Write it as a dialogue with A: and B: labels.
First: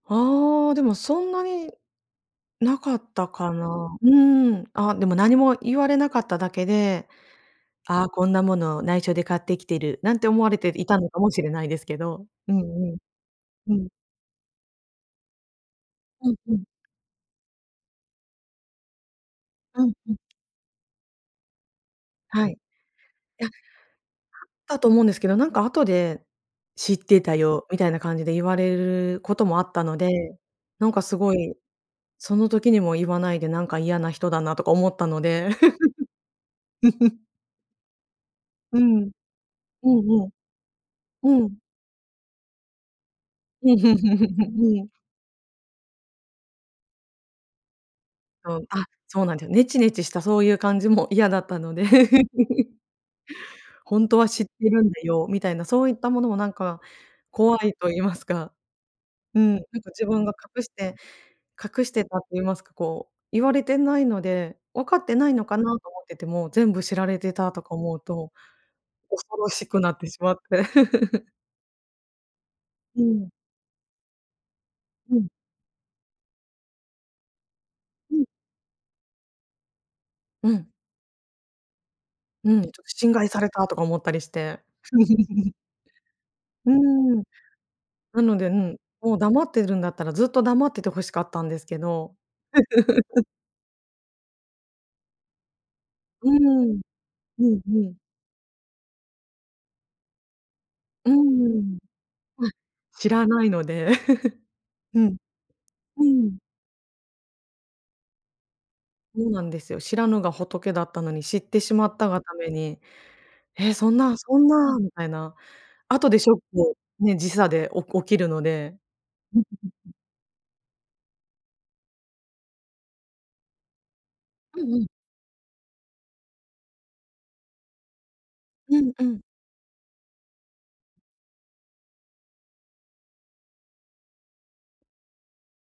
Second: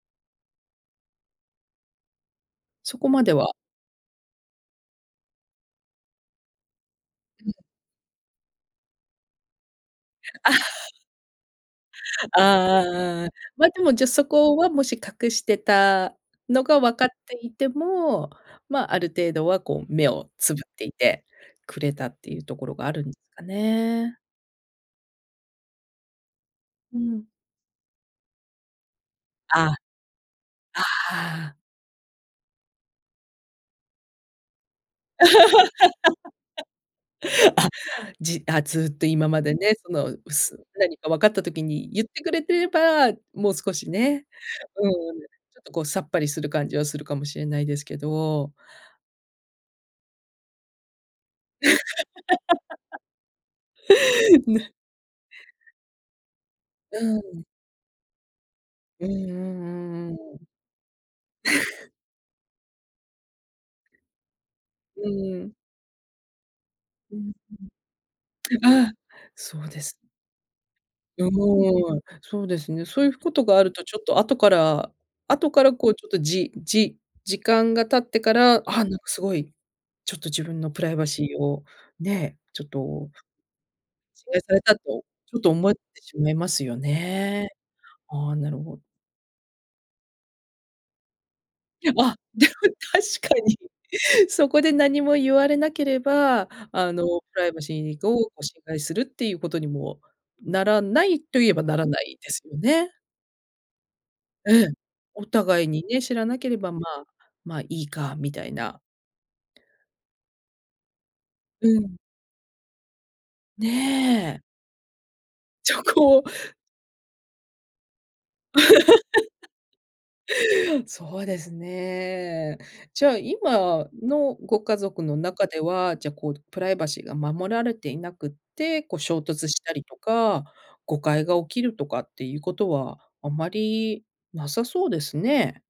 A: ああ、でもそんなに、なか
B: そ
A: っ
B: こま
A: た
B: では。
A: かな。うん、あ、でも何も言われなかっただけで、
B: うん。
A: 「ああ、こんなもの内緒で買ってきてる」なんて思われてい たのかもしれないですけど。
B: あ
A: うん
B: あ
A: うん、
B: ああ。ま、
A: う
B: で
A: ん。
B: も、じゃあそこは、もし隠してた
A: うんうん。
B: のがわかっていても、ま、ある程度は
A: う
B: こ
A: ん
B: う目
A: うん。
B: をつぶっていてくれたっていう
A: はい。
B: と
A: い
B: ころがあるん、か
A: や、あっ
B: ね。
A: たと思うんですけど、なんか後で「知っ
B: う
A: て
B: ん。
A: たよ」みたいな感じで言われることもあ
B: あ。
A: っ
B: あ
A: たので。なんかすご
B: あ、う
A: い、
B: ん。
A: その時にも言わないで「なんか嫌な人だな」とか思ったので。
B: あ、じあ、
A: う
B: ずっと
A: ん、
B: 今までね、
A: う
B: その、う
A: んうん。
B: す何かわかっ
A: う
B: た
A: ん。
B: 時に言ってくれてれば、もう少しね、う ん、ちょっとこうさっぱりする感じはするかもしれないですけど。
A: そう。あ、そうなんですよ。ネチネチしたそういう感じも嫌だったので。「ほんとは知っ て
B: ね。
A: るんだよ」みたいな、そういったものもなんか、
B: うん。
A: 怖いと言いますか。
B: うんう
A: うん、なんか自
B: んう
A: 分
B: んう
A: が
B: ん。
A: 隠して隠 してたって言いますか、こう言われてないので「わかっ
B: う
A: てないの
B: ん。
A: かな」と思ってても、全部知ら
B: う
A: れ
B: ん
A: てたとか思うと、
B: うん。ああ、
A: 恐ろ
B: そ
A: し
B: う
A: く
B: で
A: な
B: す。
A: ってしまって。
B: うーん、そうですね。そ
A: う
B: ういうこ
A: ん。
B: とがあるとちょっと後から
A: うん。
B: 後からこうちょっとじじ時間が経っ
A: う
B: て
A: ん。
B: から、あ、なんかすごい、ちょっと自
A: う
B: 分の
A: ん。
B: プライバシーを、ね、
A: うん、
B: ちょっ
A: ちょっと
B: と
A: 侵害されたとか思ったり
B: し、
A: し
B: あいさ
A: て。
B: れたとちょっと 思ってしまいます
A: う
B: よ
A: ん。
B: ね。
A: な
B: ああ、
A: ので、う
B: なる
A: ん。
B: ほ
A: もう黙っているんだったら、ずっと黙っててほしかったんですけど。
B: あ、でも 確かに。そこで何も言われなけれ
A: うー
B: ば、
A: ん、
B: あのプ
A: う
B: ライ
A: ん
B: バシ
A: うん。
B: ーをこう侵害するっていうことにも、ならな
A: うー
B: いと言えばな
A: ん、
B: らないです
A: あ。
B: よね。
A: 知らないので。
B: ええ、
A: うん。
B: お互いに
A: う
B: ね、知
A: ー
B: ら
A: ん。
B: なければ、まあ、まあいいかみたいな。
A: そうなんですよ。知らぬが仏だったのに、知って
B: う
A: しま
B: ん。
A: ったがために「ええ、そんな。そ
B: ねえ。
A: んな」みたいな。
B: ちょ
A: 後で
B: こう
A: ショックね、時差でお起きるので。
B: そうですね。じゃあ、今のご
A: うん
B: 家
A: うん。
B: 族の中では、じゃ、こうプライバシーが守られていなくっ
A: う
B: て、
A: ん、
B: こう
A: う
B: 衝
A: ん。
B: 突したりとか、誤解が起きるとかっていうことはあんまりなさそうですね。